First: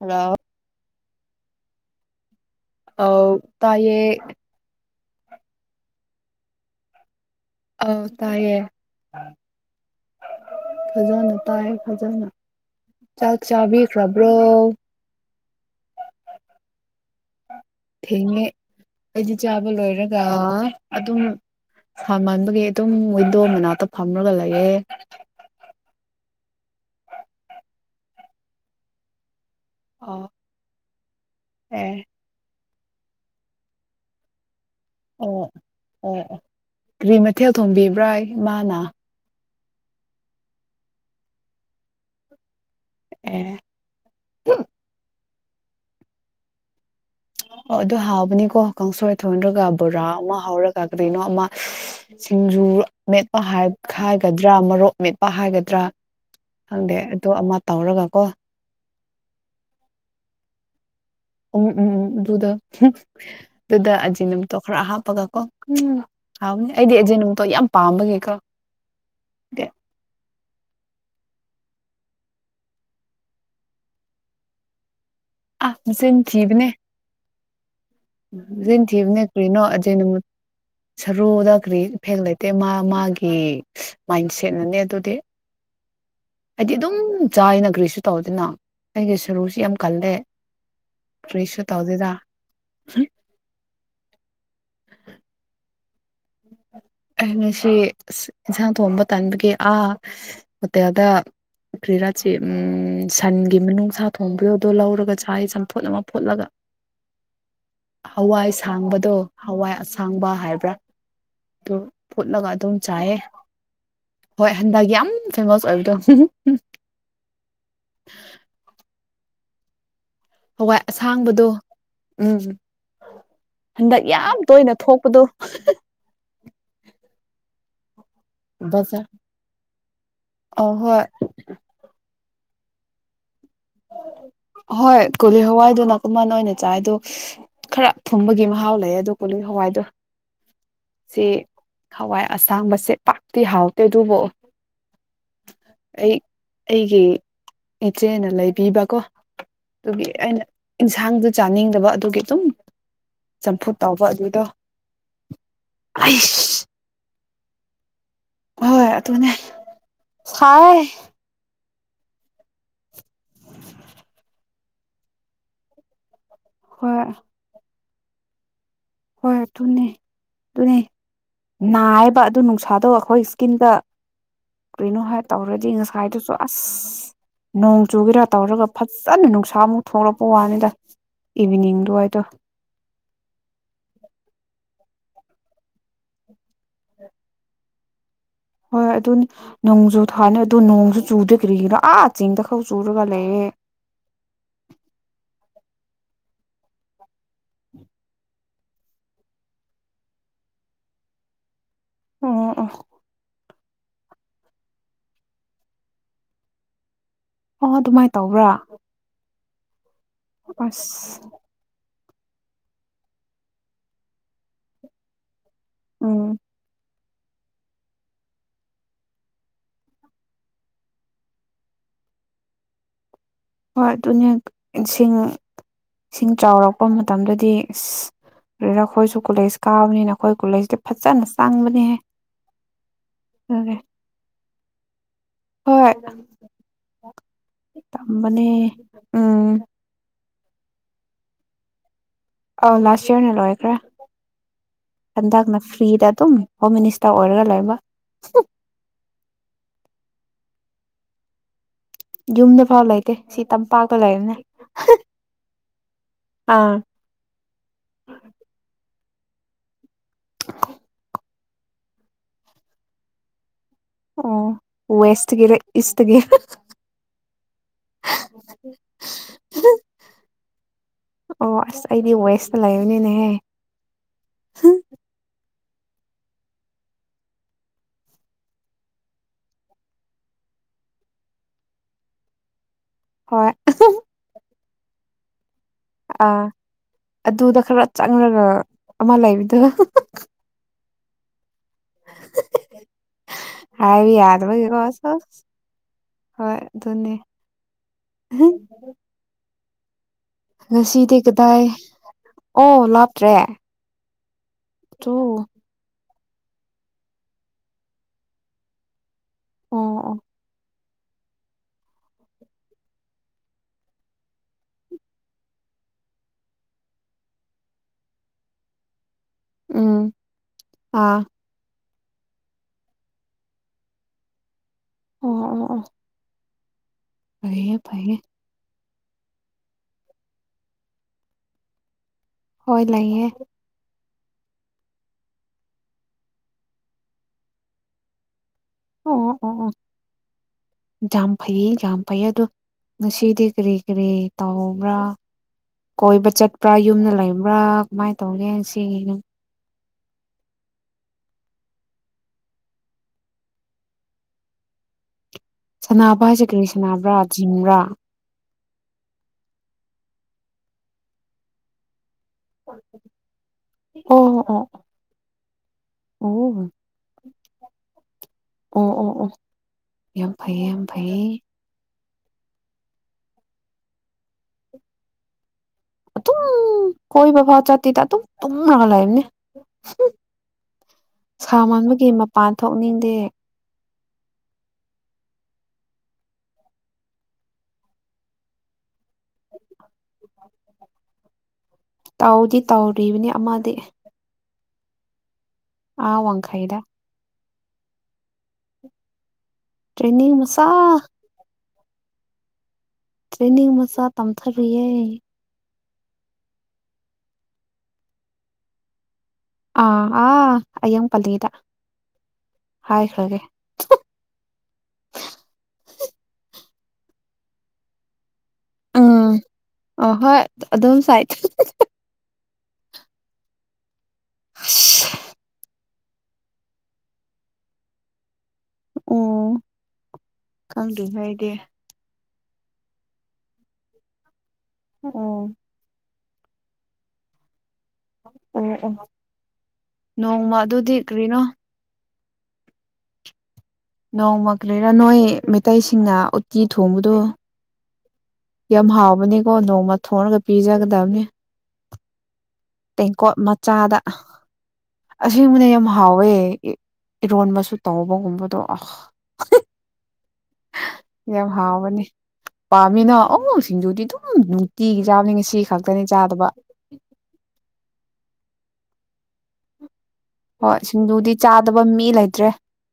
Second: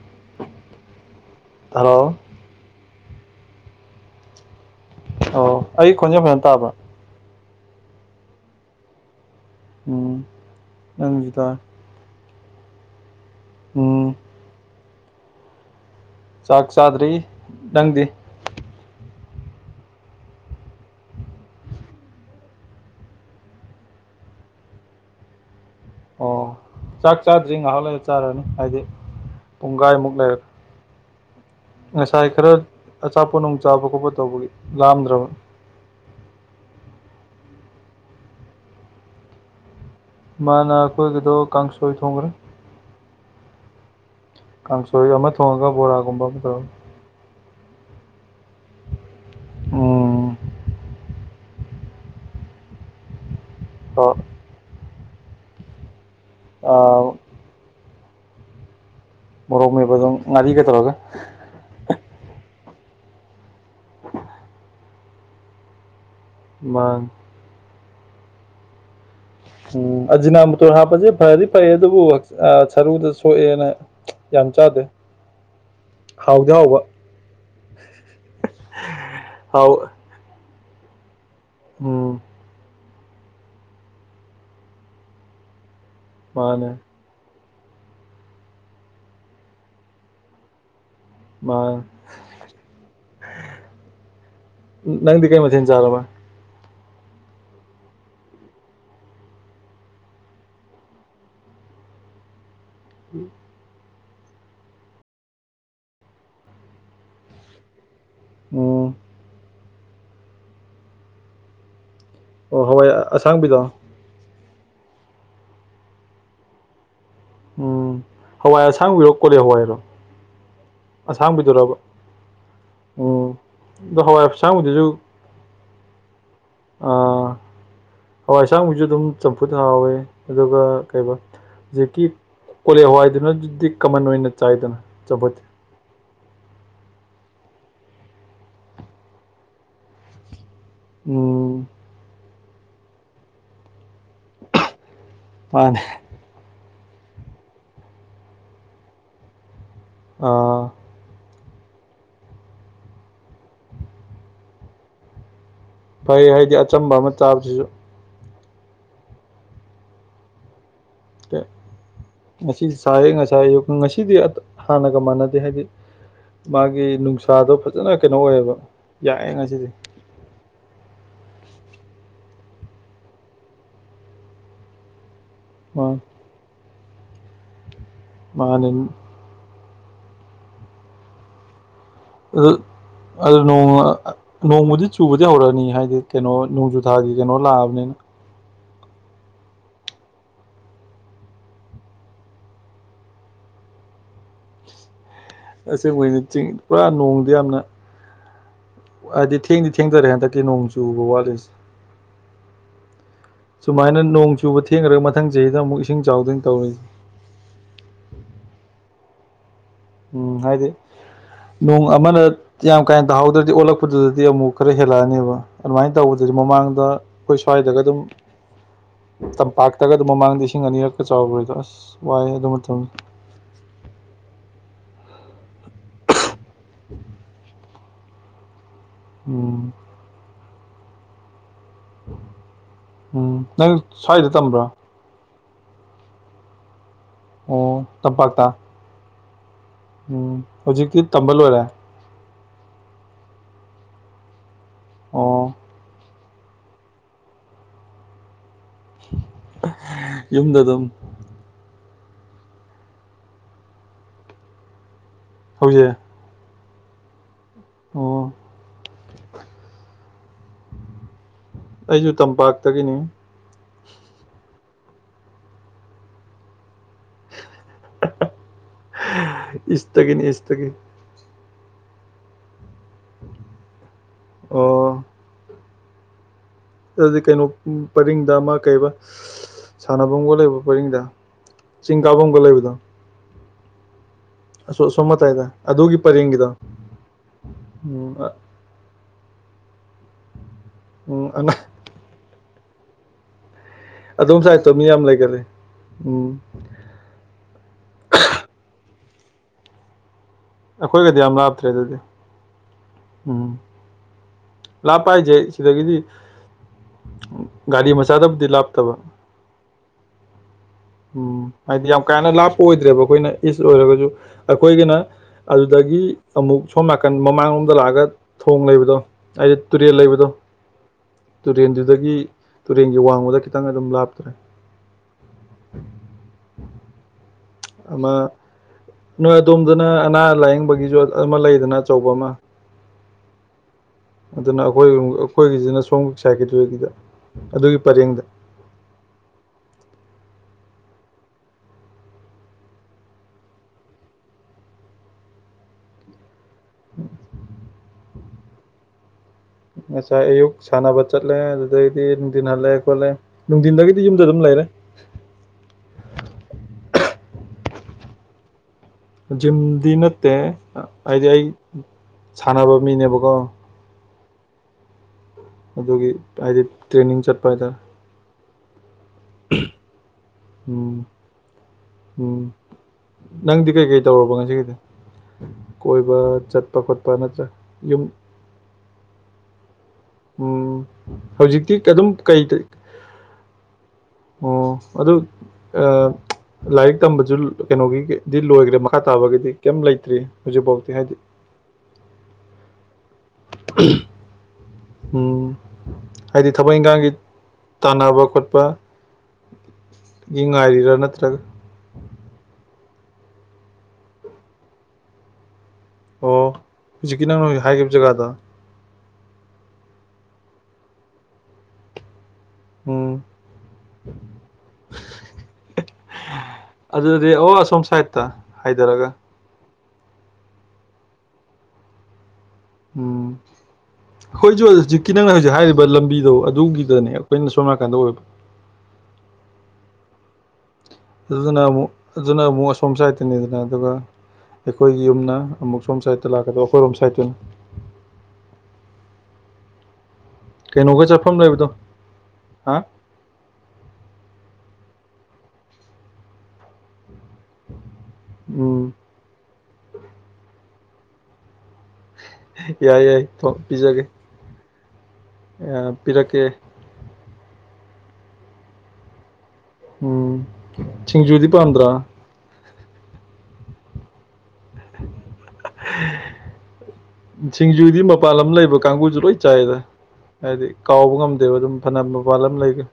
hello hello ꯑꯧ ꯇꯥꯢꯌꯦ ꯑꯣ ꯑꯩ ꯈꯣꯟꯖꯦꯜ ꯐꯖꯅ ꯇꯥꯕ꯭ꯔꯥ ꯑꯧ ꯇꯥꯏꯌꯦ ꯎꯝ ꯅꯪꯁꯨ ꯐꯖꯅ ꯇꯥꯏ ꯇꯥꯏꯌꯦ ꯐꯖꯅ ꯆꯥꯛ ꯎꯝ ꯆꯥꯕꯤꯈꯕ꯭ꯔꯣ ꯆꯥꯛ ꯆꯗ꯭ꯔꯤ ꯊꯦꯡꯉꯦ ꯑꯩꯗꯤ ꯆꯥꯕ ꯂꯣꯏꯔꯒ ꯑꯗꯨꯝ ꯁꯥꯃꯟꯥꯕꯒꯤ ꯑꯗꯨꯝ ꯋꯤꯟꯗꯣ ꯃꯅꯥꯛꯇ ꯐꯝꯔꯒ ꯂꯩꯌꯦ ꯑꯣ ꯆꯥꯛ ꯆꯥꯗ꯭ꯔꯤ ꯉꯥꯏꯍꯥꯛ ꯂꯩ ꯆꯥꯔꯅꯤ ꯍꯥꯏꯗꯤ ꯄꯨꯡꯒꯥꯏꯃꯨꯛ ꯑꯣ ꯂꯩꯔꯒ ꯑꯦ ꯉꯁ__ ꯇꯥꯏ ꯈꯔ ꯑꯆꯥꯄꯣꯠ ꯅꯣꯡ ꯆꯥꯕ ꯈꯣꯠꯄ ꯇꯧꯕꯒꯤ ꯂꯥꯝꯗ꯭ꯔꯕ ꯑꯣ ꯑꯣ ꯀ꯭ꯔꯤ ꯃꯊꯦꯜ ꯊꯣꯡꯕꯤꯕ꯭ꯔꯥ ꯏꯃꯥꯅ ꯃꯥꯅ ꯈꯣꯏꯒꯤꯗꯣ ꯀꯥꯡꯁꯣꯏ ꯊꯣꯡꯒ꯭ꯔꯦ ꯑꯦ ꯀꯥꯡꯁꯣꯏ ꯑꯃ ꯊꯣꯡꯉꯒ ꯕꯣꯔꯥꯒꯨꯝꯕ ꯑꯃ ꯇꯧꯔ ꯑꯣ ꯑꯗꯨ ꯍꯥꯎꯕꯅꯤꯀꯣ ꯀꯥꯡꯁꯣꯏ ꯊꯣꯟꯔꯒ ꯕꯣꯔꯥ ꯎꯝ ꯑꯃ ꯍꯧꯔꯒ ꯑꯗꯩꯅꯣ ꯑꯃ ꯁꯤꯡꯖꯨ ꯃꯦꯠꯄ ꯍꯥꯏ ꯍꯥꯏꯒ ꯗ꯭ꯔꯥ ꯃꯔꯣꯛ ꯃꯦꯠꯄ ꯍꯥꯏꯒꯗ꯭ꯔꯥ ꯈꯪꯗꯦ ꯑꯥ ꯑꯗꯣ ꯑꯃ ꯇꯧꯔꯒ ꯀꯣ ꯃꯣꯔꯣꯛ ꯃꯦꯠꯄꯗꯣ ꯉꯥꯔꯤꯒ ꯇꯧꯔꯒ ꯎ ꯎꯝ ꯎꯝ ꯑꯗꯨꯗ ꯑꯗꯨꯗ ꯑꯖꯤ ꯅꯨꯃꯤꯇꯣ ꯈꯔ ꯍꯥꯞꯄꯒ ꯀꯣ ꯎꯝ ꯍꯥꯎꯅꯤ ꯑꯩꯗꯤ ꯑꯦꯖꯦꯅꯣꯇꯣ ꯌꯥꯝ ꯄꯥꯝꯕꯒꯤꯀꯣ ꯎꯝ ꯑꯖꯤꯅꯥ ꯃꯨꯇꯣꯔ ꯍꯥꯞꯄꯁꯦ ꯐꯗꯤ ꯐꯩ ꯑꯗꯨꯕꯨ ꯁꯔꯨꯗ ꯁꯣꯛꯑꯦꯅ ꯌꯥꯝ ꯆꯥꯗꯦ ꯑꯥ ꯃꯆꯤꯟ ꯍꯥꯎꯗꯤ ꯊꯤꯕꯅꯦ ꯍꯥꯎꯕ ꯃꯖꯤꯟ ꯊꯤꯕꯅꯦ ꯀ꯭ꯔꯤꯅꯣ ꯍꯥꯎ ꯑꯖꯦꯅꯨ ꯁꯔꯨꯗ ꯀꯔꯤ ꯏꯐꯦꯛ ꯎꯝ ꯂꯩ ꯇꯦ ꯃꯥ ꯃꯥꯒꯤ ꯃꯥꯏꯟ ꯁꯦꯠꯅꯅꯦ ꯑꯗꯨꯗꯤ ꯑꯩꯗꯤ ꯃꯥꯅꯦ ꯑꯗꯨꯝ ꯆꯥꯏꯅꯒ꯭ꯔꯤꯁꯨ ꯇꯧꯗꯦꯅ ꯑꯩꯒꯤ ꯁꯔꯨꯁꯤ ꯌꯥꯝ ꯀꯜꯂꯦ ꯃꯥ ꯀꯔꯤꯁꯨ ꯇꯧꯗꯦꯗ ꯅꯪꯗꯤ ꯀꯩ ꯃꯊꯦꯟ ꯆꯥꯔꯕꯥ ꯑꯩ ꯉꯁꯤ ꯏꯁ ꯏꯟꯁꯥꯡ ꯊꯣꯡꯕ ꯇꯥꯟꯕꯒꯤ ꯑꯥ ꯍꯣꯇꯦꯜꯗ ꯀꯔꯤꯔꯥ ꯆꯤꯞ ꯎꯝ ꯁꯟ__ ꯒꯤ ꯃꯤꯅꯨꯡꯁꯥ ꯊꯣꯡꯕ꯭ꯌꯣꯗꯣ ꯂꯧꯔꯒ ꯆꯥꯏ ꯆꯝꯐꯨꯠ ꯑꯃ ꯐꯨꯠꯂꯒ ꯎꯝ ꯍꯋꯥꯏꯁꯥꯡꯕꯗꯣ ꯍꯋꯥꯏ ꯑꯁꯥꯡꯕ ꯍꯥꯏꯕ꯭ꯔꯥ ꯗꯨ ꯑꯣ ꯍꯋꯥꯏꯑꯁꯥꯡꯕꯤꯗꯣ ꯍꯣꯏ ꯍꯟꯗꯛ ꯌꯥꯝ ꯐꯦꯃꯁ ꯑꯣꯏꯕꯗꯣ ꯎꯝ ꯍꯋꯥꯏꯑꯁꯥꯡꯕꯤꯔꯣ ꯀꯣꯂꯤ ꯍꯋꯥꯏꯔꯣ ꯍꯋꯥꯏ ꯑꯁꯥꯡꯕꯗꯣ ꯑꯁꯥꯡꯕꯤꯗꯨꯔꯕ ꯎꯝ ꯎꯝ ꯑꯗꯣ ꯍꯋꯥꯏ ꯑꯁꯥꯡꯕꯗꯨꯖꯨ ꯗꯣ ꯑꯥ ꯍꯋꯥꯏ ꯑꯁꯥꯡꯕꯤꯖꯨ ꯑꯗꯨꯝ ꯕꯖꯥꯔ ꯆꯝꯐꯨꯠ ꯍꯥꯎꯋꯦ ꯑꯗꯨꯒ ꯑ ꯍꯣꯏ ꯀꯩꯕ ꯍꯧꯖꯤꯛꯀꯤ ꯀꯣꯂꯦꯍꯋꯥꯏꯗꯨꯅ ꯗꯨꯗꯤ ꯀꯃꯟ ꯑꯣꯏꯅ ꯆꯥꯏꯗꯅ ꯍꯣꯏ ꯆꯥꯕꯣꯠ ꯀꯣꯂꯤ ꯍꯋꯥꯏꯗꯨꯅ ꯀꯃꯟ ꯑꯣꯏꯅ ꯆꯥꯏꯗꯣ ꯈꯔ ꯊꯨꯝꯕꯒꯤ ꯃꯍꯥꯎ ꯂꯩ ꯑꯗꯣ ꯀꯣꯂꯤ ꯍꯋꯥꯏꯗꯣ ꯆꯦ ꯎꯝ ꯍꯋꯥꯏ ꯑꯁꯥꯡꯕꯁꯦ ꯄꯥꯛꯇꯤ ꯍꯥꯎꯇꯦ ꯑꯗꯨꯕꯨ ꯃꯥꯅꯦ ꯑꯩ ꯑꯩꯒꯤ ꯏꯆꯦꯅ ꯂꯩꯕꯤꯕꯀꯣ ꯑꯗꯨꯒꯤ ꯑꯩꯅ ꯑꯥ ꯏꯟꯁ ꯍꯥꯡꯗꯣ ꯆꯥꯅꯤꯡꯗꯕ ꯑꯗꯨꯒꯤ ꯑꯗꯨꯝ ꯆꯝꯐꯨꯠ ꯇꯥꯎꯕ ꯑꯗꯨꯗꯣ ꯐꯩ ꯍꯥꯏꯗꯤ ꯑꯩꯁ ꯑꯆꯝꯕ ꯑꯃ ꯆꯥꯕꯁꯤꯁꯨ ꯍꯣꯏ ꯑꯇꯨꯅꯦ ꯁꯥꯏ [unintelligible] ꯉꯁꯤ ꯆꯥꯏꯌꯦ ꯉꯁꯥꯏ ꯌꯨꯛ ꯉꯁꯤꯗꯤ ꯍꯥꯟꯅꯒ ꯃꯥꯟꯅꯗꯦ ꯍꯥꯏꯗꯤ ꯃꯥꯒꯤ ꯍꯣꯏ ꯅꯨꯡꯁꯥꯗꯣ ꯐꯖꯅ ꯀꯩꯅꯣ ꯑꯣꯏꯌꯦꯕ ꯍꯣꯏ ꯌꯥꯛꯑꯦ ꯉꯁꯤꯗꯤ ꯑꯗꯨꯅꯦ ꯑꯗꯨꯅꯦ ꯅꯥꯏꯌꯦꯕ ꯑꯗꯨ ꯅꯨꯡꯁꯥꯗꯣ ꯑꯩꯈꯣꯏ ꯏꯁꯀꯤꯟꯗ ꯀꯔꯤꯅꯣ ꯍꯥꯏ ꯇꯧꯔꯗꯤ ꯃꯥ ꯉꯁꯥꯏꯗꯨꯁꯨ ꯑꯁ ꯅꯣꯡ ꯆꯨꯒꯦꯔꯥ ꯇꯧꯔꯒ ꯃꯥꯅꯦ ꯐꯁ__ ꯐꯅ ꯅꯨꯡꯁꯥꯃꯨꯛ ꯊꯣꯛꯂꯛꯄ ꯋꯥꯅꯤꯗ ꯏꯚꯤꯅꯤꯡ ꯗ꯭ꯋꯥꯏꯗꯣ ꯑꯗꯨ ꯅꯣꯡ ꯅꯣꯡꯃꯗꯤ ꯆꯨꯕꯗꯤ ꯍꯧꯔꯛꯑꯅꯤ ꯍꯥꯏꯗꯤ ꯀꯩꯅꯣ ꯅꯣꯡꯖꯨ ꯊꯥꯒꯤ ꯀꯩꯅꯣ ꯂꯥꯛꯑꯕꯅꯤꯅ ꯍꯣꯏ ꯑꯗꯨ ꯅꯣꯡꯖꯨ ꯊꯥꯅꯤ ꯑꯗꯣ ꯅꯣꯡꯁꯨ ꯆꯨꯗꯦ ꯀꯔꯤꯒꯤꯔꯥ ꯑꯥ ꯆꯤꯡꯗ ꯈꯛ ꯆꯨꯔꯒ ꯂꯩꯌꯦ ꯑꯁꯦꯡ ꯑꯣꯏꯅ ꯆꯤꯡ ꯄꯨꯔꯥ ꯅꯣꯡꯗꯤ ꯌꯥꯝꯅ ꯍꯥꯏꯗꯤ ꯊꯦꯡꯗꯤ ꯊꯦꯡꯙꯔꯦ ꯍꯟꯗꯛꯀꯤ ꯅꯣꯡ ꯆꯨꯕ ꯋꯥꯠꯂꯤꯁꯦ ꯑꯣ ꯑꯣ ꯁꯨꯃꯥꯏꯅ ꯅꯣꯡ ꯆꯨꯕ ꯊꯦꯡꯒꯔ꯭ ꯃꯊꯪ ꯆꯍꯤꯗ ꯑꯃꯨꯛ ꯏꯁꯤꯡ ꯆꯥꯎꯗꯣꯏꯅꯤ ꯇꯧꯔꯤꯁꯦ ꯑꯣ ꯑꯗꯨꯃꯥꯏꯅ ꯇꯧꯕ꯭ꯔꯥ ꯎꯝ ꯍꯥꯏꯗꯤ ꯑꯁ ꯅꯣꯡ ꯑꯃꯅ ꯌꯥꯝ ꯀꯥ ꯍꯦꯟ ꯇꯥꯍꯧꯗ꯭ꯔꯗꯤ ꯑꯣꯜꯂꯛꯄꯗꯨꯗꯗꯤ ꯑꯃꯨꯛ ꯈꯔ ꯍꯦꯜꯂꯛꯑꯅꯦꯕ ꯑꯗꯨꯃꯥꯏꯅ ꯎꯝ ꯇꯧꯕꯗꯁꯨ ꯃꯃꯥꯡꯗ ꯈꯣꯏ ꯁ꯭ꯋꯥꯏꯗꯒ ꯗꯨꯝ ꯇꯝꯄꯥꯛꯇꯒ ꯑꯗꯨꯝ ꯃꯃꯥꯡꯗ ꯏꯁꯤꯡ ꯑꯅꯤꯔꯛꯀ ꯆꯥꯎꯈꯔ꯭ꯤꯗꯣ ꯑꯁ ꯋꯥꯏꯍꯦ ꯑꯗꯨ ꯃꯇꯝ ꯍꯣꯏ ꯑꯗꯨꯅꯦ ꯏꯁꯤꯡ ꯏꯁꯤꯡ ꯆꯥꯎꯔꯛꯄ ꯃꯇꯝꯗꯗꯤ ꯏꯁ ꯀꯔꯤꯔꯥ ꯈꯣꯏꯁꯨ ꯀꯣꯂꯦꯖ ꯎꯝ ꯀꯥꯕꯅꯤꯅ ꯑꯩꯈꯣꯏ ꯀꯨꯂꯦꯖꯇ ꯐꯖꯅ ꯆꯪꯕꯅꯤꯍꯦ ꯎꯝ ꯅꯪ ꯁ꯭ꯋꯥꯏꯗ ꯇꯝꯕ꯭ꯔꯣ ꯍꯣꯏ ꯑꯣ ꯃꯅꯦ ꯑꯣ ꯍꯨꯖꯤꯛꯇꯤ ꯇꯝꯕ ꯂꯣꯏꯔꯦ ꯑꯧ ꯂꯥꯁ ꯌꯔꯅ ꯂꯣꯏꯈ꯭ꯔꯦ ꯑꯣ ꯍꯟꯗꯛꯅ ꯐ꯭ꯔꯤꯗ ꯗꯨꯝ ꯍꯣꯝ ꯃꯤꯅꯤꯁꯇꯥ ꯑꯣꯏꯔꯒ ꯂꯩꯕ ꯌꯨꯝꯗ ꯑꯗꯨꯝ ꯌꯨꯝꯗ ꯐꯥꯎ ꯂꯩꯇꯦ ꯁꯤ ꯇꯝꯄꯥꯛꯇ ꯂꯩꯕꯅꯦ ꯍꯧꯖꯤ ꯑꯥ ꯑꯣ ꯑꯩꯖꯨ ꯇꯝꯄꯥꯛꯇꯒꯤꯅꯤ ꯑꯣ ꯋꯦꯁꯇꯒꯤꯔꯥ ꯏꯁꯇꯒꯤ ꯏꯁꯇꯒꯤꯅꯤ ꯏꯁꯇꯒꯤ ꯑꯣ ꯑꯁ ꯑꯩꯗꯤ ꯋꯦꯁꯇ ꯂꯩꯕꯅꯤꯅꯦꯍꯦ ꯑꯣ ꯑꯗꯨꯗꯤ ꯀꯩꯅꯣ ꯎꯝ ꯄꯔꯤꯡꯗ ꯑꯃ ꯀꯩꯕ ꯁꯥꯟꯅꯕꯝꯒ ꯂꯩꯕ ꯄꯔꯤꯡꯗ ꯆꯤꯡꯀꯥꯕꯝꯒ ꯂꯩꯕꯗꯣ ꯍꯣꯏ ꯑꯁꯣ ꯑꯁꯣꯝ ꯃꯇꯥꯏꯗ ꯑꯗꯨꯒꯤ ꯑꯥ ꯄꯔꯦꯡꯒꯤꯗꯣ ꯑꯗꯨꯗ ꯈꯔ ꯎꯝ ꯆꯪꯔꯒ ꯑꯃ ꯂꯩꯕꯗꯣ ꯑꯣ ꯑꯅ ꯍꯥꯏꯕ ꯑꯗꯣꯝ ꯁꯥꯏꯠꯇꯣ ꯌꯥꯗꯕꯒꯤꯀꯣ ꯃꯤ ꯌꯥꯝ ꯑꯁ ꯂꯩꯒꯜꯂꯤ ꯎꯝ ꯍꯣꯏ ꯗꯨꯅꯦ ꯉꯁꯤꯗꯤ ꯑꯩꯈꯣꯏꯒꯗꯤ ꯌꯥꯝ ꯀꯗꯥꯏ ꯂꯥꯞꯇ꯭ꯔꯦ ꯑꯗꯨꯗꯤ ꯑꯣ ꯂꯥꯞ ꯎꯝ ꯂꯥꯞꯄ ꯍꯥꯏꯖꯦ ꯁꯤꯗꯒꯤꯗꯤ ꯒꯥꯔꯤ ꯃꯆꯥꯗꯕꯨꯗꯤ ꯂꯥꯞꯇꯕ ꯑꯣ ꯑꯣ ꯎꯝ ꯍꯥꯏꯗꯤ ꯌꯥꯝ ꯀꯥ ꯍꯦꯟꯅ ꯂꯥꯞꯄ ꯑꯣꯏꯗ꯭ꯔꯦꯕ ꯑꯩꯈꯣꯏꯅ ꯏꯁ ꯑꯣꯏꯔꯒꯁꯨ ꯑꯩꯈꯣꯏꯒꯤꯅ ꯑꯗꯨꯗꯒꯤ ꯑꯃꯨꯛ ꯁꯣꯝ ꯅꯥꯀꯟ ꯃꯃꯥꯡꯂꯣꯝ ꯗ ꯂꯥꯛꯑꯒ ꯊꯣꯡ ꯂꯩꯕꯗꯣ ꯍꯥꯏꯗꯤ ꯇꯨꯔꯦꯜ ꯎꯝ ꯂꯩꯕꯗꯣ ꯑꯥ ꯇꯨꯔꯦꯟꯗꯨꯗꯒꯤ ꯇꯨꯔꯦꯟꯒꯤ ꯋꯥꯡꯃꯗ ꯈꯤꯇꯪ ꯑꯗꯨꯝ ꯂꯥꯞꯇ꯭ꯔꯦ ꯑꯣ ꯑꯣ ꯑꯣ ꯐꯩꯌꯦ ꯑꯃ ꯐꯩꯌꯦ ꯅꯣꯏ ꯑꯗꯣꯝꯗꯅ ꯑꯅꯥ ꯂꯥꯏꯌꯦꯡꯕꯒꯤꯁꯨ ꯑꯃ ꯂꯩꯗꯅ ꯑꯆꯧꯕ ꯑꯃ ꯍꯣꯏ ꯂꯩꯌꯦ ꯑꯗꯨꯅ ꯑꯩꯈꯣꯏ ꯑꯩꯈꯣꯏꯒꯤꯁꯤꯅ ꯁꯣꯝ ꯁꯥꯏꯠꯀꯤꯁꯤꯗ ꯑꯗꯨꯒꯤ ꯄꯔꯦꯡꯗ ꯑꯣ ꯑꯣ ꯑꯣ ꯑꯣ ꯌꯥꯝ ꯐꯩꯌꯦ ꯌꯥꯝ ꯐꯩꯌꯦ ꯑꯗꯣ ꯉꯁꯤꯗꯤ ꯀꯔꯤ ꯀꯔꯤ ꯇꯧꯕ꯭ꯔꯥ ꯀꯣꯏꯕ ꯆꯠ ꯄꯨꯔꯥ ꯌꯨꯝꯅ ꯂꯩꯕ꯭ꯔꯥ ꯀꯃꯥꯏꯅ ꯇꯧꯒꯦ ꯉꯥꯁꯤꯒꯤ ꯉꯁꯥꯏ ꯑꯌꯨꯛ ꯁꯥꯟꯅꯕ ꯆꯠꯂꯦ ꯑꯗꯨꯗꯩꯗꯤ ꯅꯨꯡꯗꯤꯟ ꯍꯜꯂꯦ ꯈꯣꯠꯂꯦ ꯅꯨꯡꯗꯤꯟꯗꯒꯤꯗꯤ ꯌꯨꯝꯗ ꯑꯗꯨꯝ ꯂꯩꯔꯦ ꯁꯅꯕ ꯍꯥꯏꯁꯦ ꯀꯔꯤ ꯁꯅꯕ꯭ꯔꯥ ꯖꯤꯝꯔꯥ ꯖꯤꯝꯗꯤ ꯅꯠꯇꯦ ꯍꯥꯏꯗꯤ ꯑꯩ ꯁꯥꯟꯅꯕ ꯃꯤꯅꯦꯕꯀꯣ ꯑꯣ ꯑꯣ ꯑꯗꯨꯒꯤ ꯍꯥꯏꯗꯤ ꯑꯣ ꯇ꯭ꯔꯦꯅꯤꯡ ꯆꯠꯄ ꯍꯥꯏꯇꯥꯔꯦ ꯑꯣ ꯑꯣ ꯑꯣ ꯌꯥꯝ ꯐꯩꯌꯦ ꯌꯥꯝ ꯎꯝ ꯐꯩꯌꯦ ꯎꯝ ꯅꯪꯗꯤ ꯀꯩꯀꯩ ꯇꯧꯔꯕꯣ ꯉꯁꯤꯒꯤꯗꯤ ꯀꯣꯏꯕ ꯑꯗꯨꯝ ꯆꯠꯄ ꯈꯣꯠꯄ ꯀꯣꯏꯕ ꯅꯠꯇ꯭ꯔꯥ ꯐꯥꯎ ꯆꯠꯇꯦꯗ ꯌꯨꯝ ꯑꯗꯨꯝ ꯇꯨꯝꯔꯒ ꯂꯩꯕꯅꯦ ꯍꯨꯝ ꯎꯝ ꯍꯧꯖꯤꯛꯇꯤ ꯑꯗꯨꯝ ꯀꯩ ꯃꯄꯥꯟ ꯊꯣꯛꯅꯤꯡꯗꯦ ꯑꯣ ꯑꯗꯨ ꯑ ꯂꯥꯏꯔꯤꯛ ꯇꯝꯕꯁꯨ ꯀꯩꯅꯣꯒꯤꯗꯤ ꯂꯣꯏꯈ꯭ꯔꯦ ꯃꯈꯥ ꯇꯥꯕꯒꯤꯗꯤ ꯀꯩꯝ ꯂꯩꯇ꯭ꯔꯤ ꯍꯧꯖꯤꯛꯐꯥꯎꯗꯤ ꯍꯥꯏꯗꯤ ꯇꯥꯎꯗꯤ ꯇꯥꯎꯔꯤꯕꯅꯤ ꯑꯃꯗꯤ ꯎꯝ ꯑꯥ ꯍꯥꯏꯗꯤ ꯊꯕꯛ ꯋꯥꯡꯈꯩꯗ ꯏꯪꯒꯥꯡꯒꯤ ꯇꯥꯟꯅꯕ ꯈꯣꯠꯄ ꯇ꯭ꯔꯦꯅꯤꯡ ꯃꯤ ꯃꯆꯥ ꯉꯥꯏꯔꯤꯔꯥ ꯅꯠꯇ꯭ꯔꯒ ꯇ꯭ꯔꯦꯅꯤꯡ ꯃꯆꯥ ꯇꯝꯊꯔꯤꯌꯦ ꯑꯣ ꯍꯧꯖꯤꯛꯀꯤ ꯅꯪꯅ ꯑꯣꯏ ꯍꯥꯏꯈꯤꯕ ꯖꯒꯥꯗꯣ ꯑꯥ ꯑꯥ ꯑꯌꯥꯡ ꯄꯜꯂꯤꯗ ꯎꯝ ꯍꯥꯏꯈ꯭ꯔꯒꯦ ꯑꯗꯨꯗꯤ ꯑꯣ ꯑꯁꯣꯝ ꯁꯥꯏꯠꯇ ꯍꯥꯥꯏꯗꯔꯒ ꯑ ꯍꯣꯏ ꯑꯗꯨꯝ ꯁꯥꯏꯠꯇ ꯎꯝ ꯑꯩꯈꯣꯏꯖꯨ ꯍꯧꯖꯤꯛꯀꯤ ꯅꯪꯅ ꯍꯧꯖꯤꯛ ꯍꯥꯏꯔꯤꯕ ꯂꯝꯕꯤꯗꯣ ꯑꯗꯨꯒꯤ ꯑꯗꯨꯅꯦ ꯑꯈꯣꯏꯅ ꯁꯣꯝꯅꯥꯀꯥꯟꯗ ꯑꯣꯏꯕ ꯑꯣ ꯈꯪꯗꯦꯍꯦ ꯑꯗꯨꯅ ꯑꯃꯨꯛ ꯑꯗꯨꯅ ꯑꯃꯨꯛ ꯑꯁꯣꯝ ꯁꯋꯥꯏꯠꯇꯅꯦꯗꯅ ꯑꯗꯨꯒ ꯑꯩꯈꯣꯏꯒꯤ ꯌꯨꯝꯅ ꯎꯝ ꯑꯃꯨꯛ ꯁꯣꯝ ꯁꯥꯏꯗꯠꯇ ꯂꯥꯛꯀꯗꯧ ꯑꯈꯣꯏꯔꯣꯝ ꯁꯥꯏꯠꯇꯨꯅꯤ ꯑꯣ ꯑꯣ ꯅꯣꯡꯃ ꯑꯗꯨꯗꯤ ꯀꯩꯅꯣꯒ ꯆꯐꯝ ꯀꯔꯤꯅꯣ ꯂꯩꯕꯗꯣ ꯍꯥ ꯅꯣꯡꯃ ꯀꯔꯤꯔ ꯅꯣꯏ ꯃꯩꯇꯩꯁꯤꯡꯅ ꯎꯠꯇꯤ ꯊꯣꯡꯕꯗꯣ ꯌꯥꯝ ꯎꯝ ꯍꯥꯎꯕꯅꯦꯀꯣ ꯅꯣꯡꯃ ꯊꯣꯡꯔꯒ ꯄꯤꯖꯒꯗꯕꯅꯦ ꯌꯥꯏ ꯌꯥꯏ ꯇꯦꯡꯀꯣꯠ ꯃꯆꯥꯗ ꯄꯤꯖꯒꯦ ꯑꯁꯤꯕꯅꯦ ꯌꯥꯝ ꯍꯥꯎꯋꯦ ꯄꯤꯔꯛꯀꯦ ꯏꯔꯣꯟꯕꯁꯨ ꯇꯧꯕꯒꯨꯝꯕꯗꯣ ꯑ ꯎꯝ ꯁꯤꯡꯖꯨꯗꯤ ꯄꯥꯟꯗ꯭ꯔꯥ ꯍꯥꯎꯕꯅꯤ ꯄꯥꯝꯃꯤꯅ ꯁꯤꯡꯖꯨꯗꯤ ꯑꯗꯨꯝ ꯅꯨꯡꯇꯤꯒꯤ ꯆꯥꯕꯅꯤ ꯉꯁꯤ ꯈꯛꯇꯅꯤ ꯆꯥꯗꯕ ꯁꯤꯡꯖꯨꯗꯤ ꯃꯄꯥꯟ ꯂꯝ ꯂꯩꯕ ꯀꯥꯡꯕꯨꯁꯨ ꯂꯣꯏ ꯆꯥꯏꯗ ꯍꯥꯏꯗꯤ ꯍꯣꯏ ꯀꯥꯎꯕ ꯁꯤꯡꯖꯨꯗꯤ ꯉꯝꯗꯦꯕ ꯑꯗꯨꯝ ꯆꯥꯗꯕ ꯐꯅ ꯃꯤ ꯃꯄꯥꯥꯟ ꯂꯩꯇ꯭ꯔꯦ ꯂꯝ ꯂꯩꯒꯦ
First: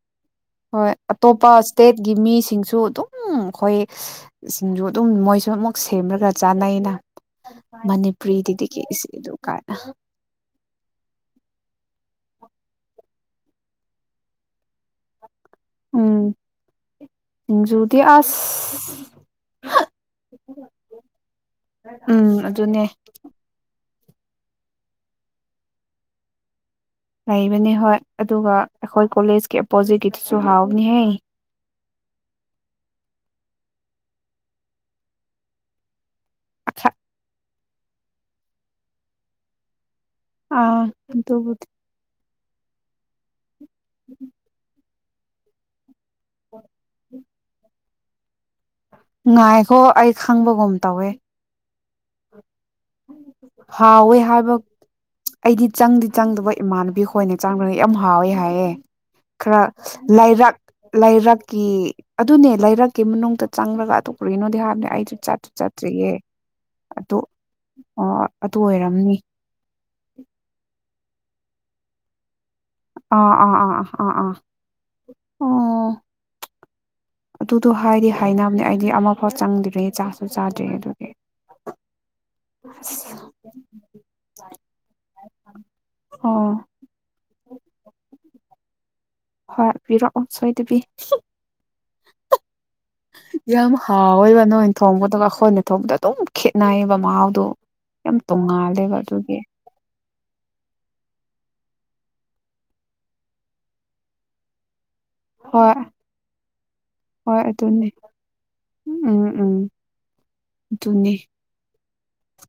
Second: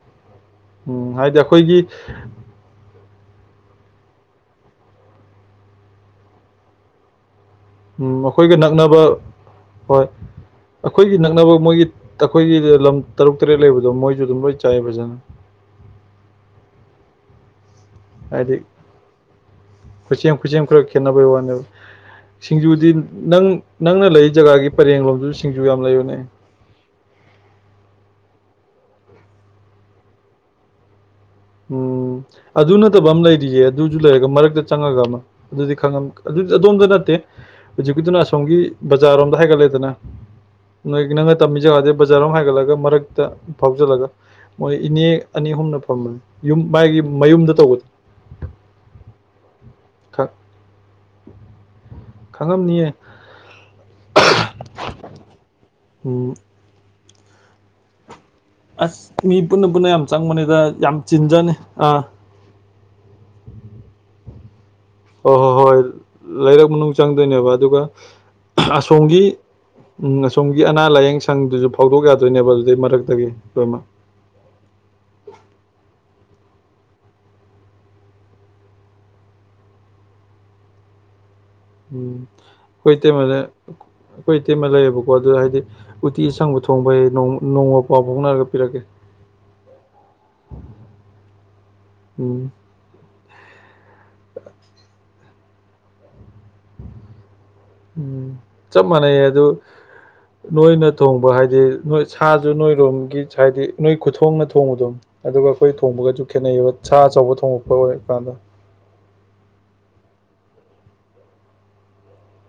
ꯍꯣꯏ ꯑꯇꯣꯞꯄ ꯏꯁꯇꯦꯠꯒꯤ ꯃꯤꯁꯤꯡꯁꯨ ꯑꯗꯨꯝ ꯎꯝ ꯈꯣꯏ ꯁꯤꯡꯖꯨ ꯑꯗꯨꯝ ꯃꯣꯏꯁꯨ ꯑꯃꯨꯛ ꯁꯦꯝꯔꯒ ꯆꯥꯅꯩꯅ ꯎꯝ ꯑꯩꯈꯣꯏꯒ ꯃꯅꯤꯄ꯭ꯔꯤꯗꯗꯤ [inaudible] ꯗꯨ ꯀꯥꯏꯅ ꯑꯈꯣꯏꯒꯤ ꯅꯛꯅꯕ ꯃꯣꯏꯒꯤꯇ ꯑꯈꯣꯏꯒꯤ ꯂꯝ ꯇꯔꯨꯛ ꯇꯔꯦꯠ ꯂꯩꯕꯗꯣ ꯃꯣꯏꯖꯨ ꯑꯗꯨꯝ ꯂꯣꯏ ꯆꯥꯏ ꯐꯖꯅ ꯎꯝ ꯁꯤꯡꯖꯨꯗꯤ ꯑꯁ ꯈꯨꯁꯦꯝ ꯈꯨꯁꯦꯝ ꯈꯔ ꯈꯦꯠꯅꯕꯩ ꯋꯥꯅꯦꯕ ꯎꯝ ꯑꯗꯨꯅꯦ ꯁꯤꯡꯖꯨꯗꯤ ꯅꯪ ꯅꯪꯅ ꯂꯩꯔꯤ ꯖꯒꯥꯒꯤ ꯄꯔꯦꯡꯂꯣꯝꯗꯨ ꯁꯤꯡꯖꯨ ꯌꯥꯝ ꯂꯩꯕꯅꯦ ꯂꯩꯕꯅꯤ ꯍꯣꯏ ꯑꯗꯨꯒ ꯑꯩꯈꯣꯏ ꯀꯣꯂꯦꯖꯀꯤ ꯑꯄꯣꯖꯤꯀꯤꯗꯨꯁꯨ ꯍꯥꯎꯕꯅꯤꯍꯦ ꯎꯝ ꯑꯗꯨ ꯅꯠꯇꯕ ꯑꯃ ꯂꯩꯔꯤꯌꯦ ꯑꯗꯨꯖꯨ ꯂꯩꯔꯒ ꯃꯔꯛꯇ ꯆꯪꯉꯒ ꯑꯃ ꯑꯗꯨꯗꯤ ꯈꯪꯉꯝ ꯑꯗꯨ ꯑꯗꯣꯝꯗ ꯅꯠꯇꯦ ꯍꯧꯖꯤꯛꯀꯤꯗꯨꯅ ꯑꯁꯣꯝꯒꯤ ꯕꯖꯥꯔꯔꯣꯝꯗ ꯍꯥꯏꯒꯠꯂꯦꯗꯅ ꯑꯥ ꯅꯣꯏ ꯅꯣꯒ ꯇꯝꯃꯤ ꯑꯗꯨꯕꯨꯗꯤ ꯖꯒꯥꯗꯩ ꯕꯖꯥꯔꯔꯣꯝ ꯍꯥꯏꯒꯠꯂꯒ ꯃꯔꯛꯇ ꯐꯥꯎꯖꯤꯜꯂꯒ ꯃꯣꯏ ꯏꯅꯦ ꯑꯅꯤ ꯑꯍꯨꯝꯅ ꯐꯝꯕꯅꯤ ꯌꯨꯝ ꯃꯥꯒꯤ ꯃꯌꯨꯝꯗ ꯇꯧꯕꯗꯣ ꯉꯥꯏꯈꯣ ꯑꯩ ꯈꯪ ꯈꯪꯕꯒꯨꯝ ꯇꯧꯋꯦ ꯈꯪꯉꯝꯅꯤꯌꯦ ꯍꯥꯎꯋꯦ ꯍꯥꯏꯕ ꯑꯩꯗꯤ ꯆꯪꯗꯤ ꯎꯝ ꯆꯪꯗꯕꯩ ꯏꯃꯥꯟꯅꯕꯤ ꯈꯣꯏꯅ ꯆꯪꯔꯒ ꯌꯥꯝ ꯍꯥꯎꯋꯦ ꯍꯥꯏ ꯑꯦ ꯑꯁ ꯃꯤ ꯈꯔ ꯄꯨꯟꯅ ꯄꯨꯟꯅ ꯌꯥꯝ ꯂꯩꯔꯛ ꯆꯪꯕꯅꯤꯗ ꯌꯥꯝ ꯆꯤꯟꯖꯅꯤ ꯂꯩꯔꯛꯀꯤ ꯑꯥ ꯑꯗꯨꯅꯦ ꯂꯩꯔꯛꯀꯤ ꯃꯅꯨꯡꯗ ꯆꯪꯔꯒ ꯑꯗꯨ ꯀꯔꯤꯅꯣꯗꯤ ꯍꯥꯏꯕꯅꯦ ꯑꯩ ꯍꯣ ꯍꯣꯏ ꯍꯣꯏ ꯂꯩꯔꯛ ꯃꯅꯨꯡ ꯆꯪꯗꯣꯏꯅꯦꯕ ꯑꯗꯨꯒ ꯑꯣ ꯑꯗꯨ ꯑꯣꯏꯔꯝꯅꯤ ꯑꯁꯣꯝꯒꯤ ꯎꯝ ꯑꯁꯣꯝꯒꯤ ꯑꯅꯥ ꯂꯥꯏꯌꯦꯡ ꯁꯪꯗꯨꯁꯨ ꯐꯥꯎꯗꯣꯛ ꯌꯥꯗꯣꯏꯅꯦꯕ ꯑꯗꯨꯗꯩ ꯃꯔꯛ ꯑꯥ ꯑꯥ ꯑꯥ ꯑꯥ ꯑꯥ ꯑꯥ ꯑꯣ ꯑꯗꯨꯗꯣ ꯍꯥꯏꯗꯤ ꯍꯥꯏꯅꯕꯅꯦ ꯑꯩꯗꯤ ꯑꯃꯐꯥꯎ ꯆꯪꯗ꯭ꯔꯤ ꯆꯥꯁꯨ ꯆꯥꯗ꯭ꯔꯤ ꯑꯗꯨꯒꯤ [unintelligible] ꯎꯝ ꯈꯣꯏ ꯑꯁ ꯏꯇꯩꯃꯗ ꯈꯣꯏ ꯏꯇꯩꯃ ꯂꯩꯌꯦꯕꯀꯣ ꯑꯗꯣ ꯍꯥꯏꯗꯤ ꯎꯇꯤ ꯑꯣ ꯑꯁꯪꯕ ꯊꯨ ꯊꯣꯡꯕ ꯍꯩ ꯅꯣꯡ ꯅꯣꯡꯃ ꯄꯥꯎ ꯐꯥꯎꯅꯔꯒ ꯄꯤꯔꯛꯀꯦ ꯍꯣꯏ ꯄꯤꯔꯛꯑꯣ ꯁꯣꯏꯗꯕꯤ ꯎꯝ ꯌꯥꯝ ꯍꯥꯎꯋꯦꯕ ꯅꯣꯏꯅ ꯊꯣꯡꯕ ꯗꯨꯒ ꯑꯈꯣꯏꯅ ꯊꯣꯡꯕꯗꯣ ꯑꯗꯨꯝ ꯈꯦꯠꯅꯩꯌꯦꯕ ꯃꯍꯥꯎꯗꯣ ꯌꯥꯝ ꯎꯝ ꯆꯞ ꯇꯣꯡꯉꯥꯜꯂꯦꯕ ꯃꯥꯟꯅꯩꯌꯦ ꯑꯗꯨꯒꯤ [inaudible] ꯅꯣꯏꯅ ꯊꯣꯡꯕ ꯍꯥꯏꯗꯤ ꯅꯣꯏ ꯁꯥꯖꯨ ꯅꯣꯏꯔꯣꯝꯒꯤ ꯁꯥꯏꯠꯗꯤ ꯅꯣꯏ ꯈꯨꯊꯣꯡꯅ ꯊꯣꯡꯕꯗꯣ ꯑꯗꯨꯒ ꯑꯈꯣꯏ ꯍꯣꯏ ꯊꯣꯡꯕꯒꯆꯨ ꯈꯦꯠꯅꯩꯌꯦꯕ ꯁꯥ ꯑꯆꯧꯕ ꯍꯣꯏ ꯊꯣꯡꯉꯛꯄ ꯑꯗꯨꯅꯤ ꯑꯣꯏꯔ ꯀꯥꯟꯗ ꯎꯝ ꯎꯝ ꯗꯨꯅꯦ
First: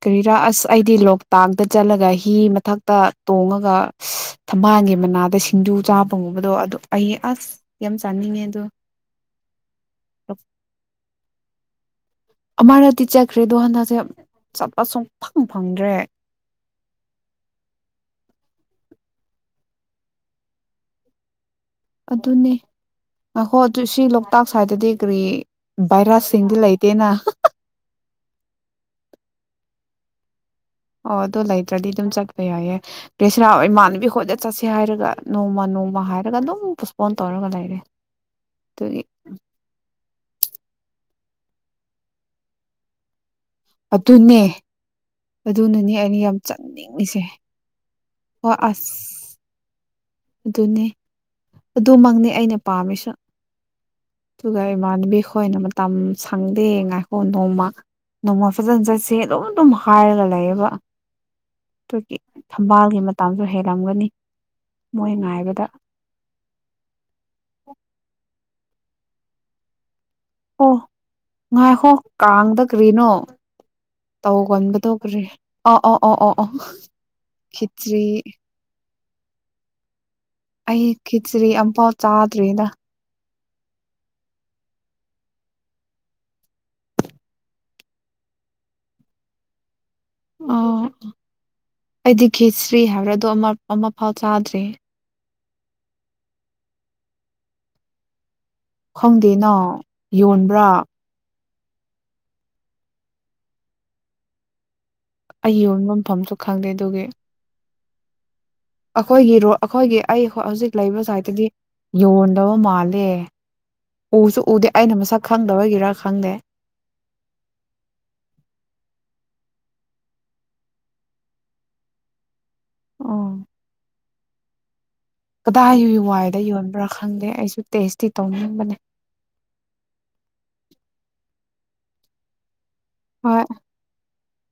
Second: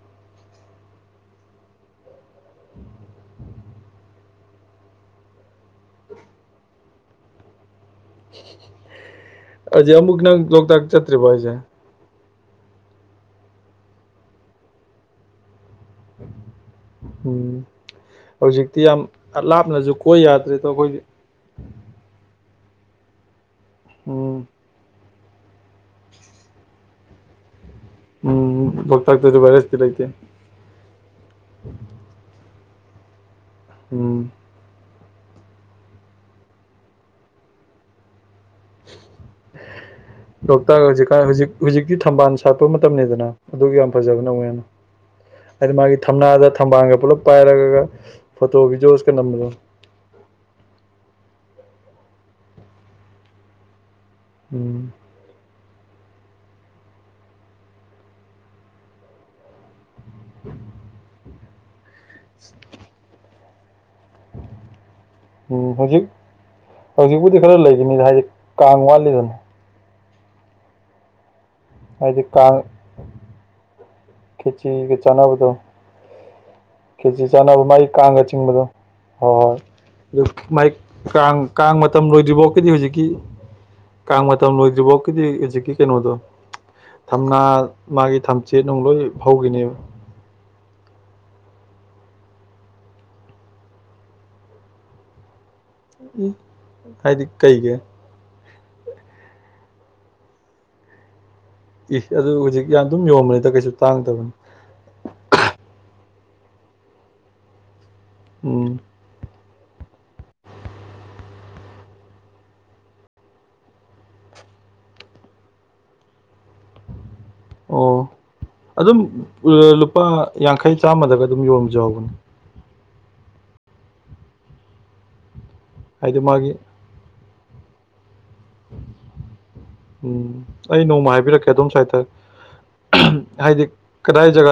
ꯀꯔꯤꯔꯥ ꯑꯁ ꯑꯩꯗꯤ ꯂꯣꯛꯇꯥꯛꯗ ꯆꯠꯂꯒ ꯍꯤ ꯃꯊꯛꯇ ꯇꯣꯡꯉꯒ ꯊꯝꯕꯥꯜꯒꯤ ꯃꯅꯥꯗ ꯁꯤꯡꯖꯨ ꯆꯥꯕ ꯒꯨꯝꯕꯗꯣ ꯑꯗꯨ ꯑꯩ ꯑꯁ ꯌꯥꯝ ꯆꯥꯅꯤꯡꯉꯦ ꯑꯗꯨ ꯑꯗꯨꯗꯤ ꯑꯃꯨꯛ ꯅꯪ ꯂꯣꯛꯇꯥꯛ ꯆꯠꯇ꯭ꯔꯤꯕꯣ ꯍꯥꯏꯁꯦ ꯑꯃꯔꯗꯤ ꯆꯠꯈ꯭ꯔꯦꯗꯣ ꯍꯟꯗꯛꯁꯦ ꯆꯠꯄ ꯁꯨꯡ ꯐꯪ ꯐꯪꯗ꯭ꯔꯦ ꯎꯝ ꯍꯧꯖꯤꯛꯇꯤ ꯌꯥꯝ ꯂꯥꯞꯅꯁꯨ ꯀꯣꯏ ꯌꯥꯗ꯭ꯔꯦꯗꯣ ꯑꯩꯈꯣꯏꯗꯤ ꯑꯗꯨꯅꯦ ꯉꯥꯏꯈꯣ ꯑꯗꯨ ꯁꯤ ꯎꯝ ꯂꯣꯛꯇꯥꯛ ꯁꯥꯏꯠꯗꯗꯤ ꯀꯔꯤ ꯚꯥꯏꯔꯁꯁꯤꯡꯗꯤ ꯂꯩꯇꯦꯅ ꯎꯝ ꯂꯣꯛꯇꯥꯛꯇꯖꯨ ꯚꯥꯏꯔꯁꯇꯤ ꯂꯩꯇꯦ ꯑꯣ ꯑꯗꯨ ꯂꯩꯇ꯭ꯔꯗꯤ ꯑꯗꯨꯝ ꯆꯠꯄ ꯌꯥꯏꯌꯦ ꯄ꯭ꯔꯦꯁꯔꯥ ꯏꯃꯥꯟꯅꯕꯤ ꯎꯝ ꯈꯣꯏꯗ ꯆꯠꯁꯦ ꯍꯥꯏꯔꯒ ꯅꯣꯡꯃ ꯅꯣꯡꯃ ꯍꯥꯏꯔꯒ ꯑꯗꯨꯝ ꯄꯣꯁꯄꯣꯟ ꯇꯧꯔꯒ ꯂꯩꯔꯦ ꯑꯗꯨꯒꯤ ꯂꯣꯛꯇꯥꯛ ꯍꯧꯖꯤꯛꯀꯥꯟ ꯍꯧꯖꯤꯛ ꯍꯧꯖꯤꯛꯇꯤ ꯊꯝꯕꯥꯜ ꯁꯥꯠꯄ ꯃꯇꯝꯅꯦꯗꯅ ꯑꯗꯨꯒꯤ ꯌꯥꯝ ꯐꯖꯕꯅꯦ ꯑꯗꯨꯅꯦ ꯑꯃꯨꯛ ꯍꯦꯟꯅ ꯑꯗꯨ ꯑꯗꯨꯅꯅꯦ ꯃꯥꯒꯤ ꯑꯩꯅ ꯌꯥꯝ ꯊꯝꯅꯥꯗ ꯊꯝꯕꯥꯜꯒ ꯄꯨꯜꯂꯞ ꯆꯠꯅꯤꯡꯉꯤꯁꯦ ꯄꯥꯏꯔꯒ ꯍꯣꯏ ꯐꯣꯇꯣ ꯚꯤꯖꯑꯣꯁꯀ ꯑꯁ ꯅꯝꯕꯗꯣ ꯑꯗꯨꯅꯦ ꯑꯗꯨꯃꯛꯅꯦ ꯑꯩꯅ ꯄꯥꯝꯃꯤꯁꯨ ꯇꯨꯒ ꯎꯝ ꯏꯃꯥꯅꯕꯤ ꯍꯣꯏꯅ ꯃ ꯇꯝ ꯁꯪꯗꯦ ꯉꯥꯏꯈꯣ ꯅꯣꯡꯃ ꯅꯣꯡꯃ ꯐꯖꯅ ꯆꯠꯁꯦ ꯑꯗꯨꯝ ꯑꯗꯨꯝ ꯍꯥꯏꯔꯒ ꯂꯩꯌꯦꯕ ꯑꯗꯨꯒꯤ ꯊꯝꯕꯥꯜꯒꯤ ꯃꯇꯥꯡꯗꯣ ꯍꯦꯜꯂꯝꯒꯅꯤ ꯃꯣꯏ ꯉꯥꯏ ꯎꯝ ꯍꯧꯖꯤꯛ ꯍꯧꯖꯤꯛꯄꯨꯗꯤ ꯈꯔ ꯂꯩꯈꯤꯅꯤꯗ ꯍꯥꯏꯗꯤ ꯀꯥꯡ ꯋꯥꯠꯂꯤꯗꯅ ꯑꯣ ꯉꯥꯏꯍꯣ ꯍꯥꯏꯗꯤ ꯀꯥꯡ ꯀꯥꯡꯗ ꯀ꯭ꯔꯤꯅꯣ ꯇꯧꯒꯟꯕꯗꯧ ꯈꯦꯆꯤꯒ ꯀꯔꯤ ꯑ ꯑꯧ ꯑꯣ ꯑꯣ ꯑꯣ ꯀꯦꯖꯤ ꯆꯥꯅꯕ ꯃꯥꯒꯤ ꯈꯦꯆ꯭ꯔꯤ ꯀꯥꯡꯒ ꯆꯤꯡꯕꯗꯣ ꯍꯣꯏ ꯍꯣꯏ ꯑꯗꯨ ꯃꯥꯥꯏ ꯑꯩ ꯀꯥꯡ ꯈꯦꯆ꯭ꯔꯤ ꯀꯥꯡ ꯑꯝꯐꯥꯎ ꯃꯇꯝ ꯆꯥꯗ꯭ꯔꯤꯗ ꯂꯣꯏꯗ꯭ꯔꯤꯐꯥꯎꯒꯤꯗꯤ ꯍꯧꯖꯤꯛꯀꯤ ꯀꯥꯡ ꯃꯇꯝ ꯂꯣꯏꯗ꯭ꯔꯤꯐꯥꯎꯒꯤꯗꯤ ꯍꯧꯖꯤꯛꯀꯤ ꯀꯩꯅꯣꯗꯣ ꯊꯝꯅꯥ ꯃꯥꯒꯤ ꯊꯝꯆꯦꯠ ꯅꯨꯡ ꯂꯣꯏ ꯍꯧꯒꯤꯅꯦꯕ ꯑꯣ ꯑꯩꯗꯤ ꯈꯦꯁ꯭ꯔꯤ ꯍꯥꯏꯕ꯭ꯔꯥ ꯑꯗꯣ ꯑꯃ ꯑꯃꯐꯥꯎ ꯆꯥꯗ꯭ꯔꯤ ꯍꯥꯏꯗꯤ ꯀꯩꯒꯤ ꯈꯪꯗꯦꯅ ꯌꯣꯟꯕ꯭ꯔꯥ ꯏ ꯑꯗꯨꯕꯨ ꯍꯧꯖꯤꯛ ꯌꯥꯝ ꯑꯗꯨꯝ ꯌꯣꯟꯕꯅꯤꯗ ꯀꯩꯁꯨ ꯇꯥꯡꯗꯕꯅꯤ ꯑꯩ ꯌꯣꯟꯕ ꯃꯐꯝꯁꯨ ꯈꯪꯗꯦ ꯑꯗꯨꯒꯤ ꯎꯝ ꯑꯩꯈꯣꯏꯒꯤꯔꯣ ꯑꯩꯈꯣꯏꯒꯤ ꯑꯩ ꯍꯣ ꯍꯧꯖꯤꯛ ꯂꯩꯕ ꯁꯥꯏꯠꯇꯗꯤ ꯌꯣꯟꯗꯕ ꯃꯥꯜꯂꯦ ꯎꯁꯨ ꯎꯗꯦ ꯑꯩꯅ ꯃꯁꯛ ꯈꯪꯗꯕꯒꯤꯔꯥ ꯈꯪꯗꯦ ꯑꯣ ꯑꯗꯨꯝ ꯂꯨꯄꯥ ꯌꯥꯡꯈꯩ ꯆꯥꯝꯃꯗꯒ ꯑꯗꯨꯝ ꯌꯣꯟꯕꯖꯨ ꯌꯥꯎꯕꯅꯦ ꯑꯣ ꯀꯗꯥꯏꯨꯏ ꯍꯥꯏꯗꯤ ꯋꯥꯏꯗ ꯃꯥꯒꯤ ꯌꯣꯟꯕ꯭ꯔꯥ ꯈꯪꯗꯦ ꯑꯩꯁꯨ ꯇꯦꯁꯇꯤ ꯇꯧꯅꯤꯡꯕꯅꯦ ꯎꯝ ꯑꯩ ꯅꯣꯡꯃ ꯍꯥꯏꯕꯤꯔꯛꯀꯦ ꯑꯗꯣꯝ ꯁꯥꯏꯠꯇ ꯍꯣꯏ ꯍꯥꯏꯗꯤ ꯀꯗꯥꯏ ꯖꯒꯥ